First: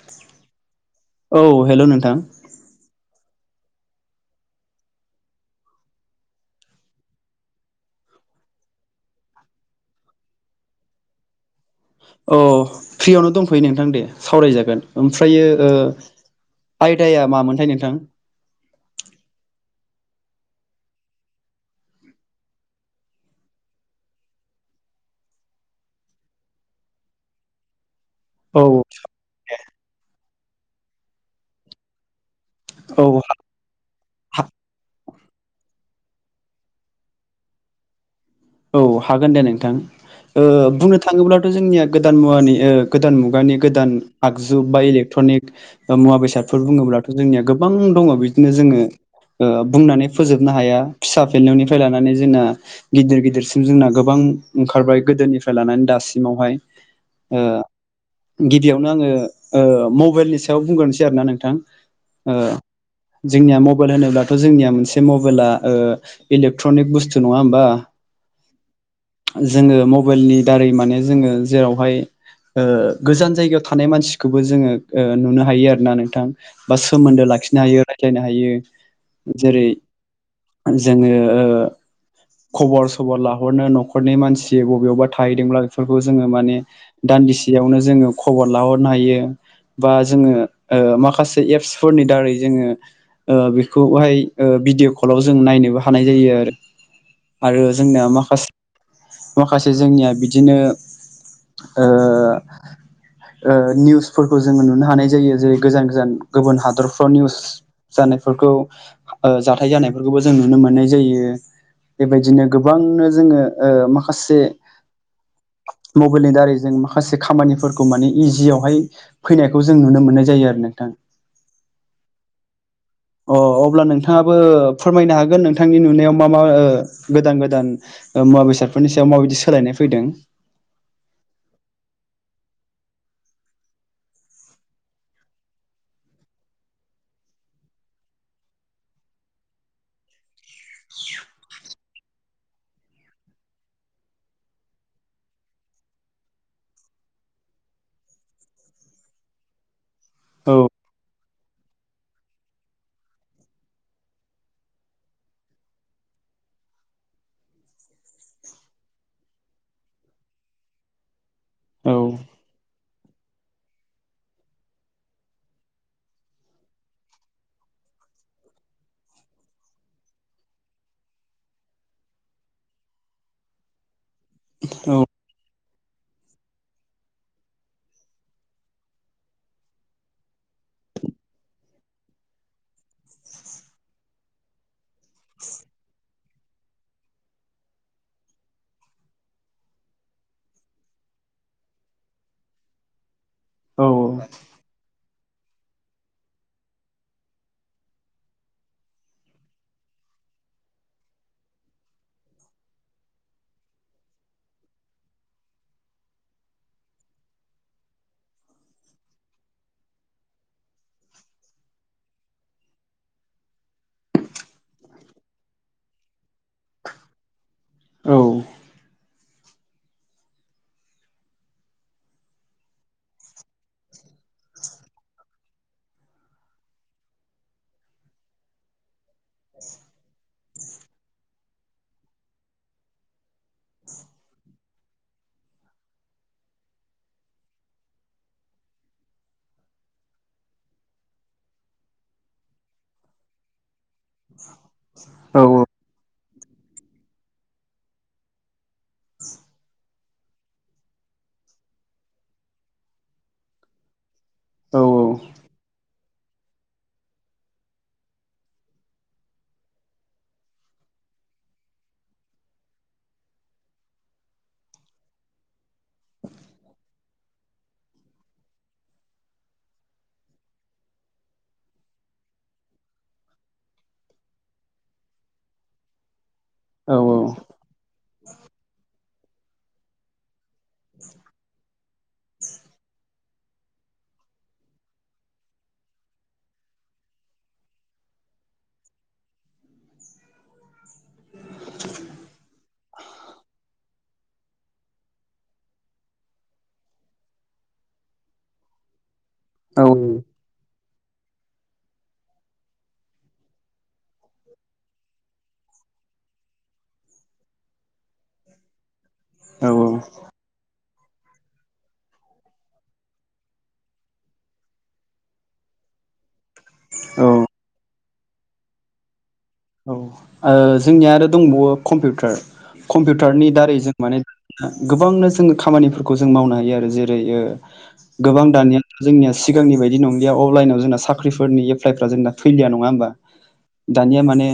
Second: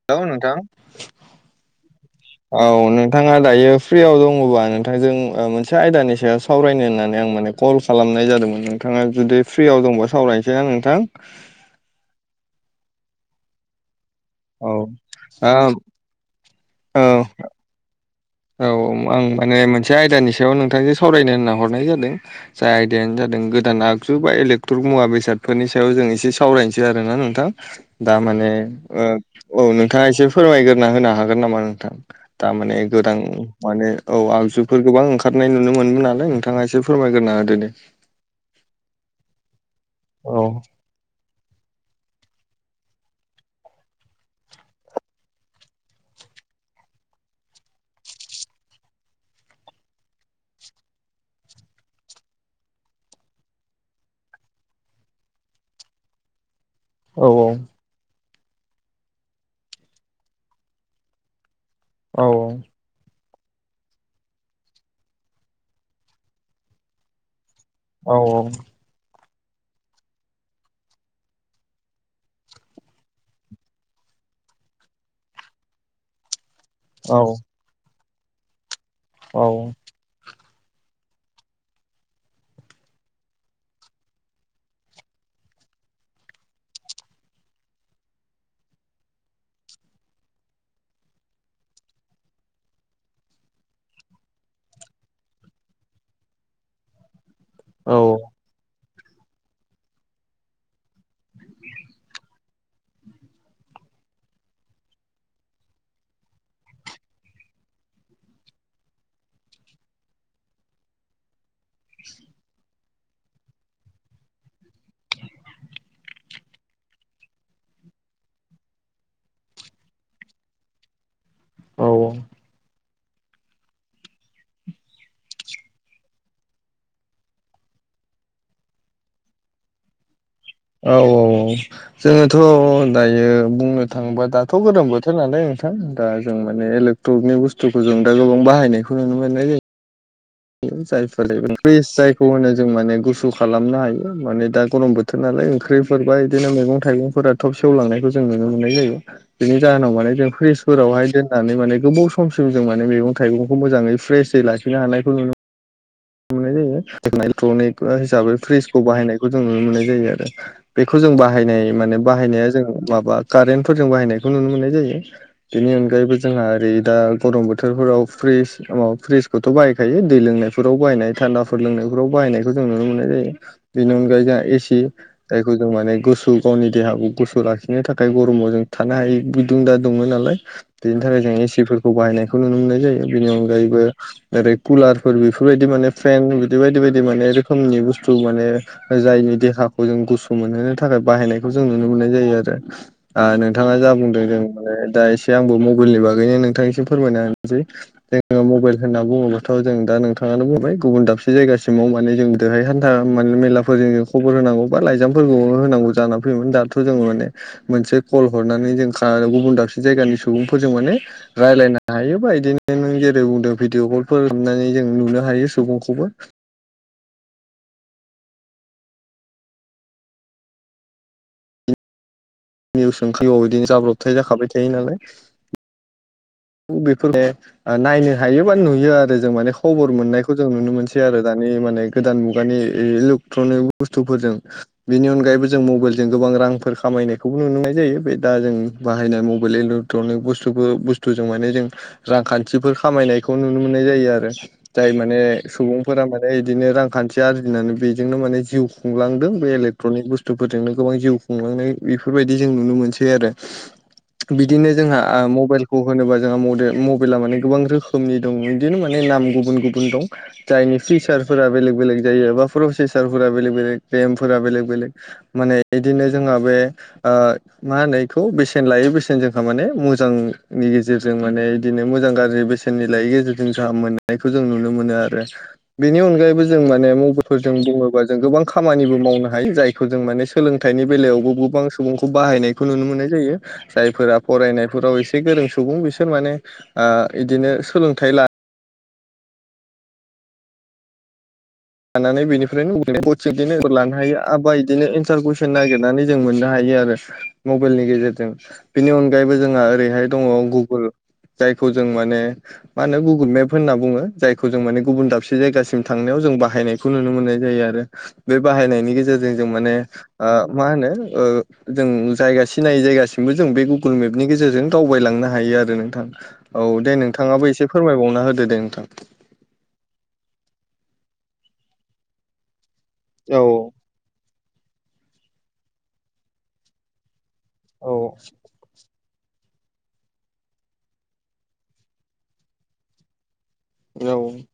[unintelligible] नोंथां औ हेल' नोंथां औ नोंथाङा दायो फ्रियाव दङबा नोंथांजों ओ मोनसे आयदानि सायाव सावरायनो होननानै आं माने कल खालामनाय जादोंमोन नोंथाङा जुदि फ्रियाव दंबा सावरायनोसैना नोंथां अ फ्रियावनो दंफैयो नोंथां दे औ सावरायजागोन ओमफ्रायो ओ ओम ओं आयदाया मामोनथाय नोंथां औ आं माने मोनसे आयदानि सायाव नोंथांजों सावरायनो होनना हरनाय जादो जाय आयदायानो जादों गोदान आगजु बा इलेक्टरक मुवा बेसादफोरनि सायाव जों एसे सावरायनोसै निसै आरोना नोंथां दा माने औ ओ औ नोंथाङा एसे फोरमायगोरना होनो हागोन नामा नोंथां दामाने औ गोदान माने औ आगजुफोर गोबां ओंखारनाय नुनो मोनो नालाय नोंथाङा एसे फोरमायगोरना होदो दे औ हागोन दे नोंथां औ ओ बुंनो थां थाङोब्लाथ' जोंनिया गोदान मुवानि ओ गोदान मुगानि गोदान आगजु बा इलेकट्रनिक ओ मुवा बेसादफोर बुङोब्लाथ' जोंनिया गोबां दङ बिदिनो जोङो ओ बुंनानै फोजोबनो हाया फिसा फिनलौनिफ्राय लानानै जोंना गिदिर गिदिर सिम जोंना गोबां ओंखारबाय गोदोनिफ्राय लानानै दासिमावहाय औ ओ गिबियावनो आङो ओ मबाइलनि सायाव बुंग्रोनोसै आरोना नोंथां औ ओ जोंनिया मबेल होनोब्लाथ' जोंनिया मोनसे मबेला ओ इलेकट्रनिक बुस्थु नङा होमबा औ औ जोङो मबाइलनि दारै माने जोङो जेरावहाय ओ गोजान जायगायाव थानाय मानसिखौबो जोङो ओ नुनो हायो आरो ना नोंथां बा औ सोमोन्दो लाखिनो हायो रायज्लायनो हायो औ जेरै जोङो ओ खबर स सबर लाहरनो न'खरनि मानसि बबेयावबा थाहैदोंब्ला बेफोरखौ जोङो माने दान्दिसेयावनो जोङो खबर लाहरनो हायो बा जोङो ओ माखासे एप्सफोरनि दारै जोङो ओ बिखौहाय भिडिअ कलाव जों नायनोबो हानाय जायो आरो [inaudible] जोंनिया माखास माखासे जोंनिया बिदिनो ओ ओ निउसफोरखौ जोङो नुनो हानाय जायो जेरै गोजान गोजान गोबोन हादरफ्राव निउस जानायफोरखौ ओ जाथाय जानायफोरखौबो जों नुनो मोननाय जायो बेबायदिनो गोबांनो जोङो ओ माखासे मबाइलनि दारै जों माखासे खामानिफोरखौ माने इजियावहाय फैनायखौ जों नुनो मोननाय जायो आरो नोंथां औ औ अ अब्ला नोंथाङाबो फोरमायनो हागोन नोंथांनि नुनायाव मा मा ओ गोदान गोदान ओ मुवा बेसादफोरनि सायाव माबायदि सोलायनाय फैदों ओ औ औ जोङोथ' दायो बुंनो थाङोबा दाथ' गोदान बोथोर नालाय नोंथां दा जों माने लोग टकनि बुस्थुजों दा गोबां बाहायनायखौ नुनो मोननाय जायो। जायफोर प्रिस जायखौ होनो जों माने गुसु खालामनो हायो माने दा गरम बोथ थोर नालाय ओंख्रिफोरबा इदिनो मैगं थाइगंफोरा थब सेवलांनायखौ जों नुनो मोन्नाय जायो। बिनि जाहोनाव माने जों औ फ्रिजफोरावहाय दोननानै माने गोबाव समसिम जों माने मैगं थाइगंखौ मोजाङै फ्रेसयै लाखिनो हानाय खौ नुनो मोननाय जायो इलेक्ट्रनिक हिसाबै फ्रिजखौ बाहायनायखौ जों नुनो मोननाय जायो आरो बेखौ जों बाहायनाय औ माने बाहायनाया जों माबा कारेन्टफोरजों बाहायनायखौ नुनो मोननाय जायो। बेनि अनगायैबो जोंहा ओरै दा गरम बोथोरफोराव फ्रिज माबा फ्रिजखौथ' बाहायखायो दै लोंनाय फोराव बाहायनाय थान्दाफोर लोंनायफोराव बाहायनायखौ जों नुनो मोननाय जायो बेनि अनगायै जोंहा एसि औ जायखौ जों माने गुसु गावनि देहाखौ गुसु लाखिनो थाखाय गरमाव जों थानो हायै बिदुं दा दुङो नालाय बेनि थाखाय जों एसिफोरखौ बाहायनायखौ नुनो मोननाय जायो बेनि अनगायैबो जेरै कुलार फोर बेफोर इफोरबायदि माने फेन बिदि बायदि बायदि माने रोखोमनि बुस्थु माने जायनि देहाखौ जों गुसु मोनहोनो थाखाय बाहायनायखौ जों नुनो मोननाय जायो आरो आ नोंथाङा औ जा बुंदों जों मालाय दा एसे आंबो मबाइलनि बागैनो नोंथां एसे फोरमायना होनोसै जोङो मबेल होन्ना बुङोब्लााथ' जों दा नोंथां थाङानो बुंबाय गुबुन दाबसे जायगासिमाव माने जों दाहाय हान्था माने मेलाफोरजों खबर होनांगौ बा लाइजामफोरखौबो होनांगौ जानानै फैयोमोन दाथ' जोङो माने मोनसे कल हरनानै जों खा गुबुन दाबसे जायगानि सुबुंफोरजों माने रायलायनो हायोबा इदिनो नों जेरै बुंदों भिडअ कलफोर हरनानै जों नुनो हायो सुबुंखौबो औ निउस [unintelligible] बिदिनो जाब्रबथाय जाखाबाय थायो नालाय बेफोर दे नायनो हायोबा नुयो आरो जों माने खबर मोननाय खौ जों नुनो मोनसै आरो दानि माने गोदान मुगानि इलेकट्रनिक बुस्थुफोरजों बेनि अनगायैबो जों मबाइलजों गोबां रांफोर खामायनायखौबो नुनो मोननाय जायो बे दा जों बाहायनाय मबाइल इद्रद ट्रनिक बुसतुफोर बुसतु जों रांखान्थिफोर खामायनाय खौ नुनो मोननाय जायो आरो जाय माने औ औ सुबुंफोरा माने ओमफ्राय बिदिनो रांखान्थि आरजिनानै बेजोंनो माने जिउ खुंलांदों बे इलेक्ट्रनिक बुस्थुफोरजोंनो गोबां जिउ खुंलांनाय इफोरबादि जों नुनो मोनसै आरो बिदिनो औ जोंहा आ मबाइल होनोबा जोंहा मदे मबाइला माने गोबां रोखोमनि दं बिदिनो माने नाम गुबुन गुबुन दं जायनि फिसारफोरा बेलेग बेलेग जायो बा प्रसेसारफोरा बेलेग बेलेग रेमफोरा बेलेग बेलेग माने इदिनो जोंहा बे ओ मा होनो इखौ बेसेन लायै बेसेन जोंहा माने मोजां नि गेजेरजों माने बिदिनो मोजां गाज्रि बेसेननि लायैनि गेजेरजों जों मोननायखौ जों नुनो मोनो आरो बेनि अनगायैबो जों माने मबाइफोरजों बुङोबा जों गोबां खामानिबो मावनो हायो जायखौ जों माने सोलोंथाइनि बेलायावबो गोबां सुबुंखौ बाहायनायखौ नुनो मोननाय जायो जायफोरा फरायनायफोराव एसे बे गोरों सुबुं बिसोर माने आ बिदिनो सोलोंथाइ ला [inaudible] लानानै बेनिफ्रायनो कसिं बिदिनो लानो हायो एबा बिदिनो एन्सार कुइसन नागिरनानै जों मोननो हायो आरो मबाइलनि गेजेरजों बेनि अनगायैबो जोंहा ओरैहाय दङ गुगोल जायखौ जों माने मा होनो गुगोल मेप होनना बुङो जायखौ जों माने गुबुन दाबसे जायगासिम थांनायाव जों बाह हायनायखौ नुनो मोननाय जायो आरो बे बाहायनायनि गेजेरजों जों माने औ औ आ मा होनो ओ जों जायगा सिनायि जायगासिमबो जों बे गुगोल मेपनि गेजेरजों दावबायलांनो हायो आरो नोंथां। औ दे नोंथाङाबो एसे फोरमायबावना होदो दे नोंथां। औ ओ जोंनिया आरो दंबावो कम्पिउटार औ कम्पिउटारनि दारै जों माने बिदिनो गोबांनो जोङो खामानिफोरखौ जों मावनो हायो आरो जेरै ओ औ गोबां दानिया जोंनिया सिगांनि बायदि नंलिया अनलाइनाव जोंना साख्रिफोरनि एप्लाइफ्रा जोंना फैलिया नङा होमबा। दानिया औ माने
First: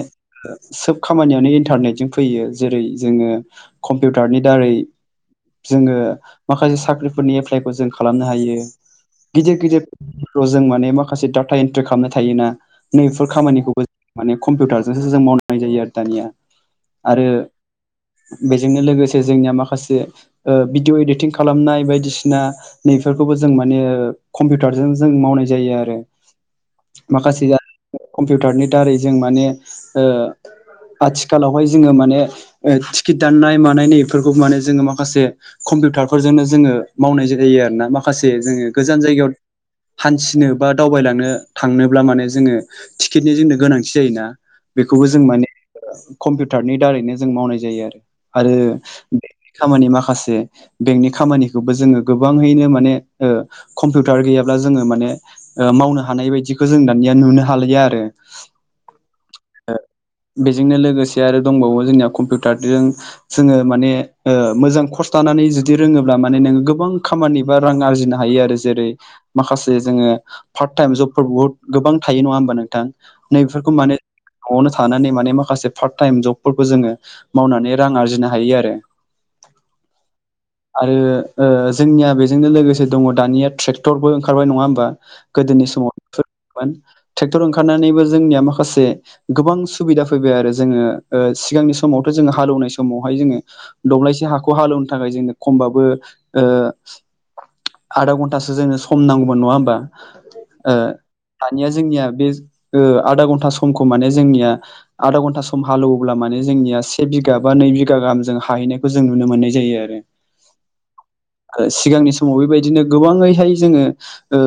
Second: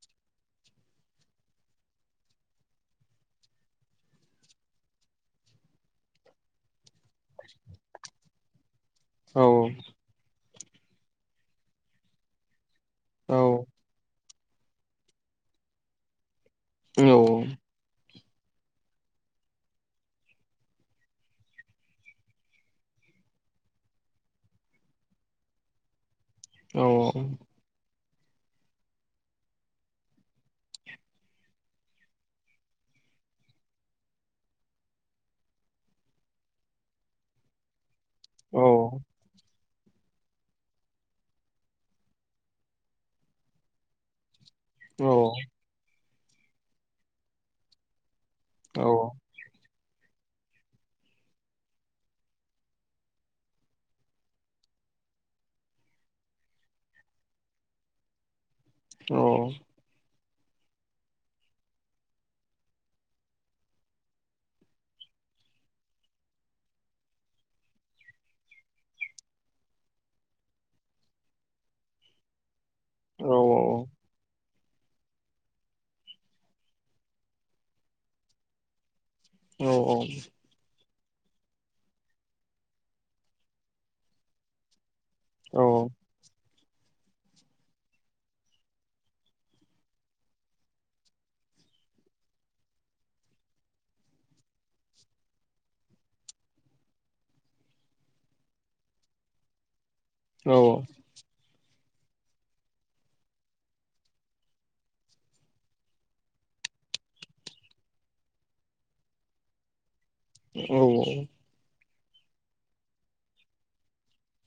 सोब खामानियानो इन्टारनेटजों फैयो जेरै जोङो कम्पिउटारनि दारै जोङो माखासे साख्रिफोरनि एप्लाइखौ जों खालामनो हायो। गिदिर औ गिदिर प्र जों माने माखासे डाटा एन्ट्रि खामनो थायोना। नैफोर औ खामानिखौबो माने कम्पिउटारजोंसो जों मावनाय जायो आरो दानिया। आरो बेजोंनो लोगोसे जोंनिया माखासे ओ भिडिअ एडिटिं खालामनाय बायदिसिना नैफोरखौबो जों माने कम्पिउटारजों जों मावनाय जायो आरो। औ माखासेया कम्पिउटारनि दारै जों माने ओ आथिखालावहाय जोङो माने ओ टिकेट दाननाय मानाय नै बेफोरखौ माने जोङो माखासे कम्पिउटारफोरजोंनो जोङो मावनाय जायो आरोना माखासे जोङो गोजान जायगायाव हान्थिनो बा दावबायलांनो थांनोब्ला माने जोङो टिकेटनि जोंनो गोनांथि जायोना औ बेखौबो जों माने ओ कम्पिउटारनि दारैनो जों मावनाय जायोआरो आरो खामानि माखासे बेंकनि खामानिखौबो जोङो गोबाङैनो माने ओ कम्पिउटार गैयाब्ला जोङो माने ओ मावनो हानाय बायदिखौ जों दानिया नुनो हालिया आरो। औ। ओ बेजोंनो लोगोसे आरो दंबावो जोंनिया कम्पिउटारजों जोङो माने मोजां ओ खर्स दानानै जुदि रोङोब्ला माने नोङो गोबां खामानि बा रां आरजिनो हायो आरो जेरै माखासे जोङो पार्ट टाइम जबफोर बहुत गोबां थायो नङा होमबा नों थां नैफोरखौ माने औ न'आवनो थानानै माने माखासे पार्ट टाइम जबफोरखौ जोङो मावनानै रां आरजिनो हायो आरो। औ औ। आरो ओ जोंनिया बेजोंनो लोगोसे दङ दानिया ट्रेक्टरबो ओंखारबाय नङा होमबा गोदोनि समाव फोरोङोमोन ट्रेक्टर ओंखारनानैबो जोंनिया माखासे गोबां सुबिदा फैबाय आरो जोङो ओ सिगांनि समावथ' जोङो हालेवनाय समावहाय जोङो दब्लायसे हाखौ हालेवनो थाखाय जोङो खमबाबो ओ आधा घन्टासो जोंनो सम नांगौमोन नङा होमबा ओ औ दानिया जोंनिया बे ओ आधा घन्टा समखौ माने जोंनिया आधा घन्टा सम हालेवोब्ला माने जोंनिया से बिघा बा नै बिघा गाहाम जों हाहैनाय खौ जों नुनो मोननाय जायो आरो। औ औ। आरो सिगांनि समाव बेबायदिनो गोबाङैहाय जोङो ओ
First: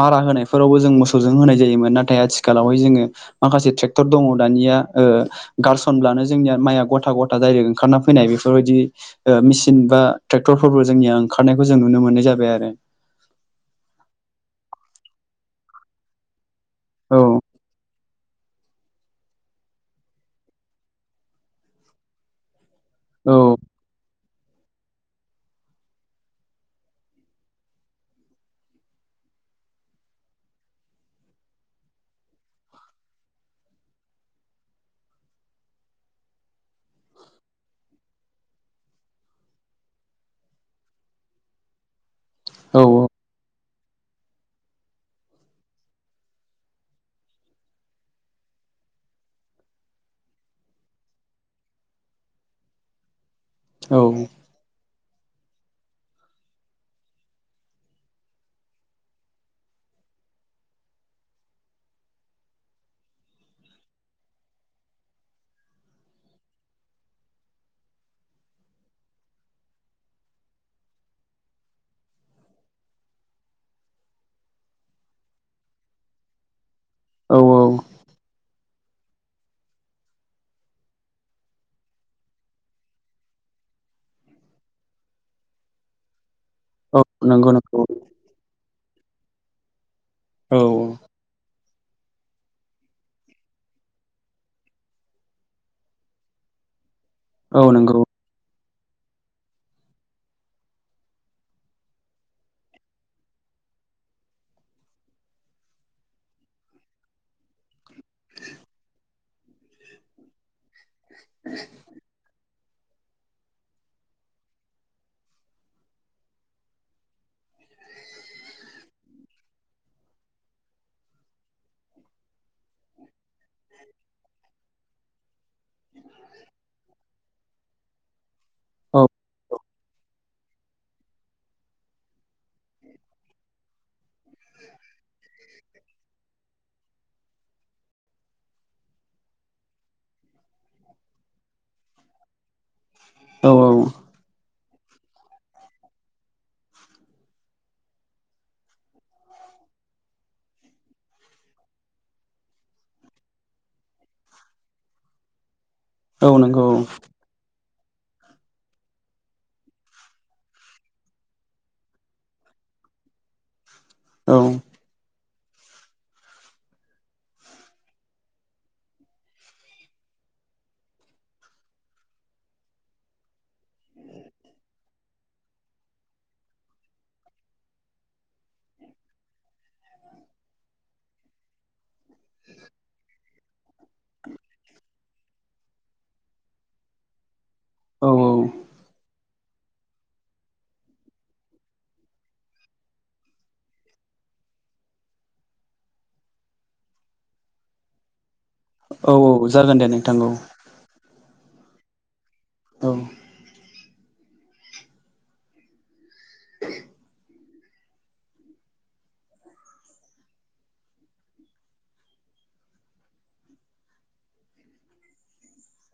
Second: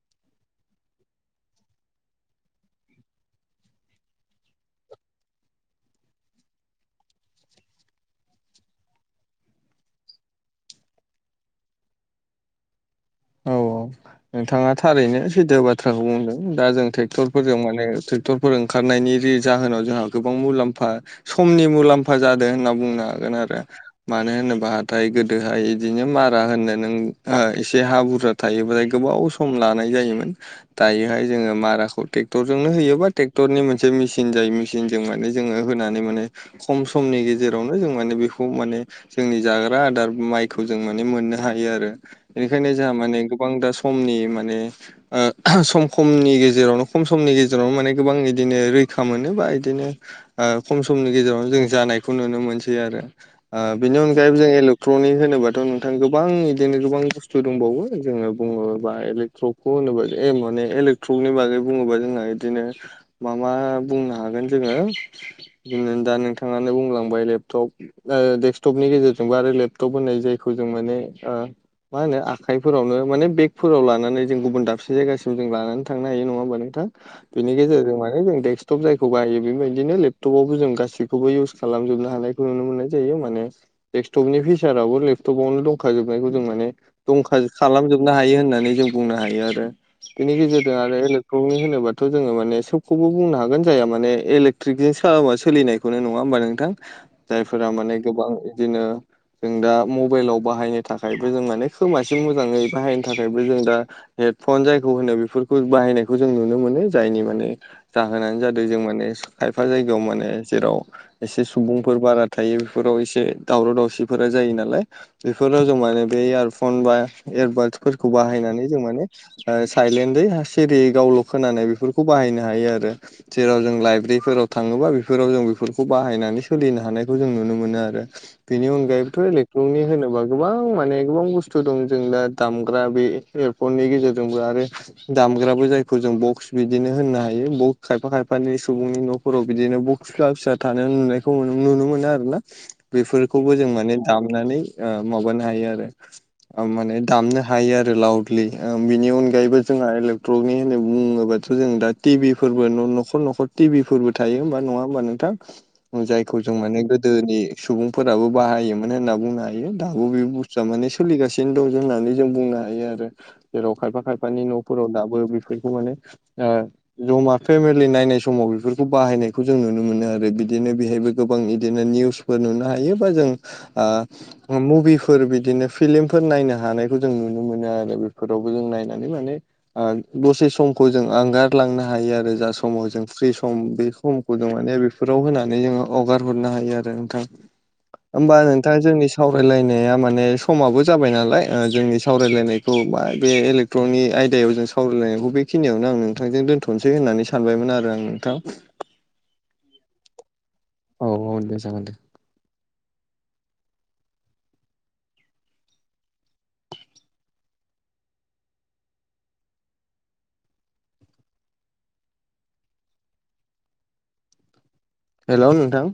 मारा होनायफोरावबो जों मोसौजों होनाय जायोमोन नाथाय आथिखालावहाय जोङो माखासे ट्रेक्टर दङ दानिया ओ गारसनब्लानो जोंनिया माइया गथा गथा डायरेक्ट ओंखारना फैनाय बेफोरबायदि ओ मेसिन बा ट्रेक्टर फोरबो जोंनिया ओंखारनायखौ जों नुनो मोननाय जाबाय आरो औ औ नोंथाङा थारैनो सैथो बाथ्राखौ बुंदों दा जों औ ट्रेक्ट'रफोरजों माने ट्रे क्टरफोर ओंखारनायनि रि जाहोनाव जोंहा गोबां मुलाम्फा समनि मुलाम्फा जादों होनना बुंनो औ हागोन आरो मानो होनोबाहाथाय गोदोहाय इदिनो मारा होनोनों हो एसे देहा बुरजा थायोब्लाथाय गोबाव सम लानाय जायोमोन। दायोहाय जोङो माराखौ ट्रेक्टरजोंनो होयोबा ट्रेक्टर नि मोनसे मेसिन जायो मसिन मेसिनजों माने जोङो होनानै माने खम समनि गेजेरावनो जों माने बेखौ माने जोंनि जाग्रा आदार माइखौ जों माने मोननो हायो आरो बेनिखायनो औ जोंहा माने गोबां दा सम समनि माने ओ सम सममनि गेजेरावनो खम समनि गेजेरावनो माने गोबां बिदिनो रैखा मोनो बा बिदिनो ओ खम समनि गेजेराव जों जानायखौ नुनो मोनसै आरो ओ बेनि औ अनगायै जों इलेक्ट्रनिक होनोबाथ' नोंथां गोबां बिदिनो गोबां थु दंबावो जोङो बुङोबालेक्ट्रकखौ होनोबा ए माने इलेक्ट्रकनि बागै बुङोबा जोंहा बिदिनो मा मा बुंनो हागोन जोङो बिदि दा नोंथाङानो बुंलांबाय लेपटप ओ डेक्सटपनि गेजेरजोंबो आरो लेपटप होननाय जायखौ जों माने ओ मा होनो आखाइफोरावनो माने बेगफोराव लानानै जों गुबुन दाबसे जायगासिम जों लानानै थांनो हायो नङा होमबा नोंथां। औ बेनि औ गेजेरजों माने जों डेक्सटप जायखौ बायो बेबायदिनो लेपटपावबो जों गासैखौबो इउस खालामजोबनो हानाय नुनो मोननाय जायो माने डेक्सटप नि फिसाराबो लेपटपावनो दंखाजोबनायखौ जों माने औ दंखा नंगौ नंगौ खालामजोबनो हायो होननानै जों बुंनो हायो आरो बेनि औ गेजेरजों आरो खौनि होनोबाथ' जोङो माने सबखौबो बुंनो हागोन जायाहा माने इलेक्ट्रिकजोंसा सोलिनायखौनो नङा होमबा नोंथां। औ जायफोरा माने नंगौ गोबां बिदिनो जों दा मबाइलाव बाहायनो थाखायबो जों माने खोमासिम मोजाङै बाहायनो थाखायबो जों दा हेडफन जायखौ होनो बेफोरखौ बाहायनायखौ जों नुनो मोनो जायनि माने जाहोनानै जादों जों माने स खायफा जायगायाव माने जेराव एसे सुबुंफोर बारा थायो बेफोराव एसे दावराव दावसिफोरा जायो नालाय बेफोराव जों माने बे इयारफन बा एयारबादसफोरखौ बाहायनानै जों माने साइलेन्टै सिरिय गावल' खोनानाय बेफोरखौ बाहायनो हायो आरो जेराव जों लाइब्रेरिफोराव थाङोबा बेफोराव जों बेफोरखौ बाहायनानै सोलिनो हानायखौ जों नुनो मोनो आरो बेनि औ अनगायैथ' इलेक्ट्रनिकनि होनोबा गोबां माने गोबां बुस्थु बस्थु दं जों द दामग्रा बे एयारफननि गेजेरजोंबो आरो दामग्राबो जायखौ जों बक्स बिदिनो होननो हायो ब खायफा खायफानि सुबुंनि न' फोराव बिदिनो बख्ला फिसा थानो नुनायखौ नुनो मोनो आरो ना। औ बेफोरखौबो जों माने दामनानै ओ माबानो हायो आरो माने दामनो हायो आरो लाउदलि बिनि अनगायैबो जोंहा इलेक्ट्रकनि होननानै बुङोबा थ' जों दा टिभिफोरबो न'खर न'खर टिभिफोरबो थायो होमबा नङा होमबा नोंथां। औ जायखौ जों नंगौ माने गोदोनि सुबुंफोराबो बाहायोमोन होनना बुंनो हायो दाबो बे बुस्थुआ माने सोलिगासिनो दं जोंना होननानै जों बुंनो हायो आरो जेराव खायफा औ खायफानि न' फोराव दाबो बेफोरखौ माने ओ जमा फेमिलि नायनाय समाव बेफोरखौ बाहायनायखौ जों नुनो मोनो आरो बिदिनो बेहायबो गोबां बिदिनो निउस नुनो हायो बा जों ओ मुभिफोर बिदिनो फिलिमफोर नायनो हानायखौ जों नुनो मोनो आरो बेफोरावबो जों नायनानै माने ओ दसे समखौ जों आंगारलांनो हायो आरो जा समाव जों फ्रि सम बे सम गुद माने बेफोराव होनानै जोङो हगार हरनो हायो आरो नोंथां। औ होमबा नोंथाङा जोंनि सावरायलायनाया माने समाबो जाबाय नालाय ओ जोंनि सावरायलायनायखौ बा बे इलेक्ट्रनिक आयदायाव जों सावरायलायनायखौ बे खिनियावनो आं नोंथांजों दोनथ'नोसै होननानै सानबायमोन आरो आं नोंथां। औ औ जागोन दे नोंथां औ। औ औ दे जागोन दो औ हेल नोंथां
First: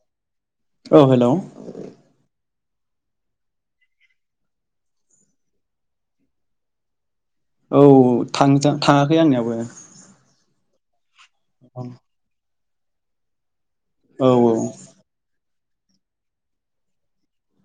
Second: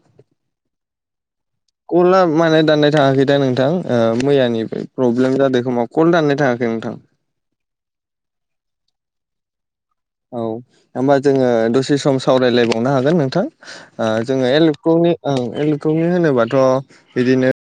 औ हेल' कलआ माने दाननाय थाङाखै दा नोंथां मैयानिफ्राय प्रब्लेम जादों खोमा कल दाननाय थाङाखै नोंथां औ औ थां थाङाखै आंनियावबो औ हबा जोङो दसे सम सावरायलायबावनो हागोन नोंथां औ जोङो औ एलेक्ट्रक ओं एलकनि होनोबाथ' बिदिनो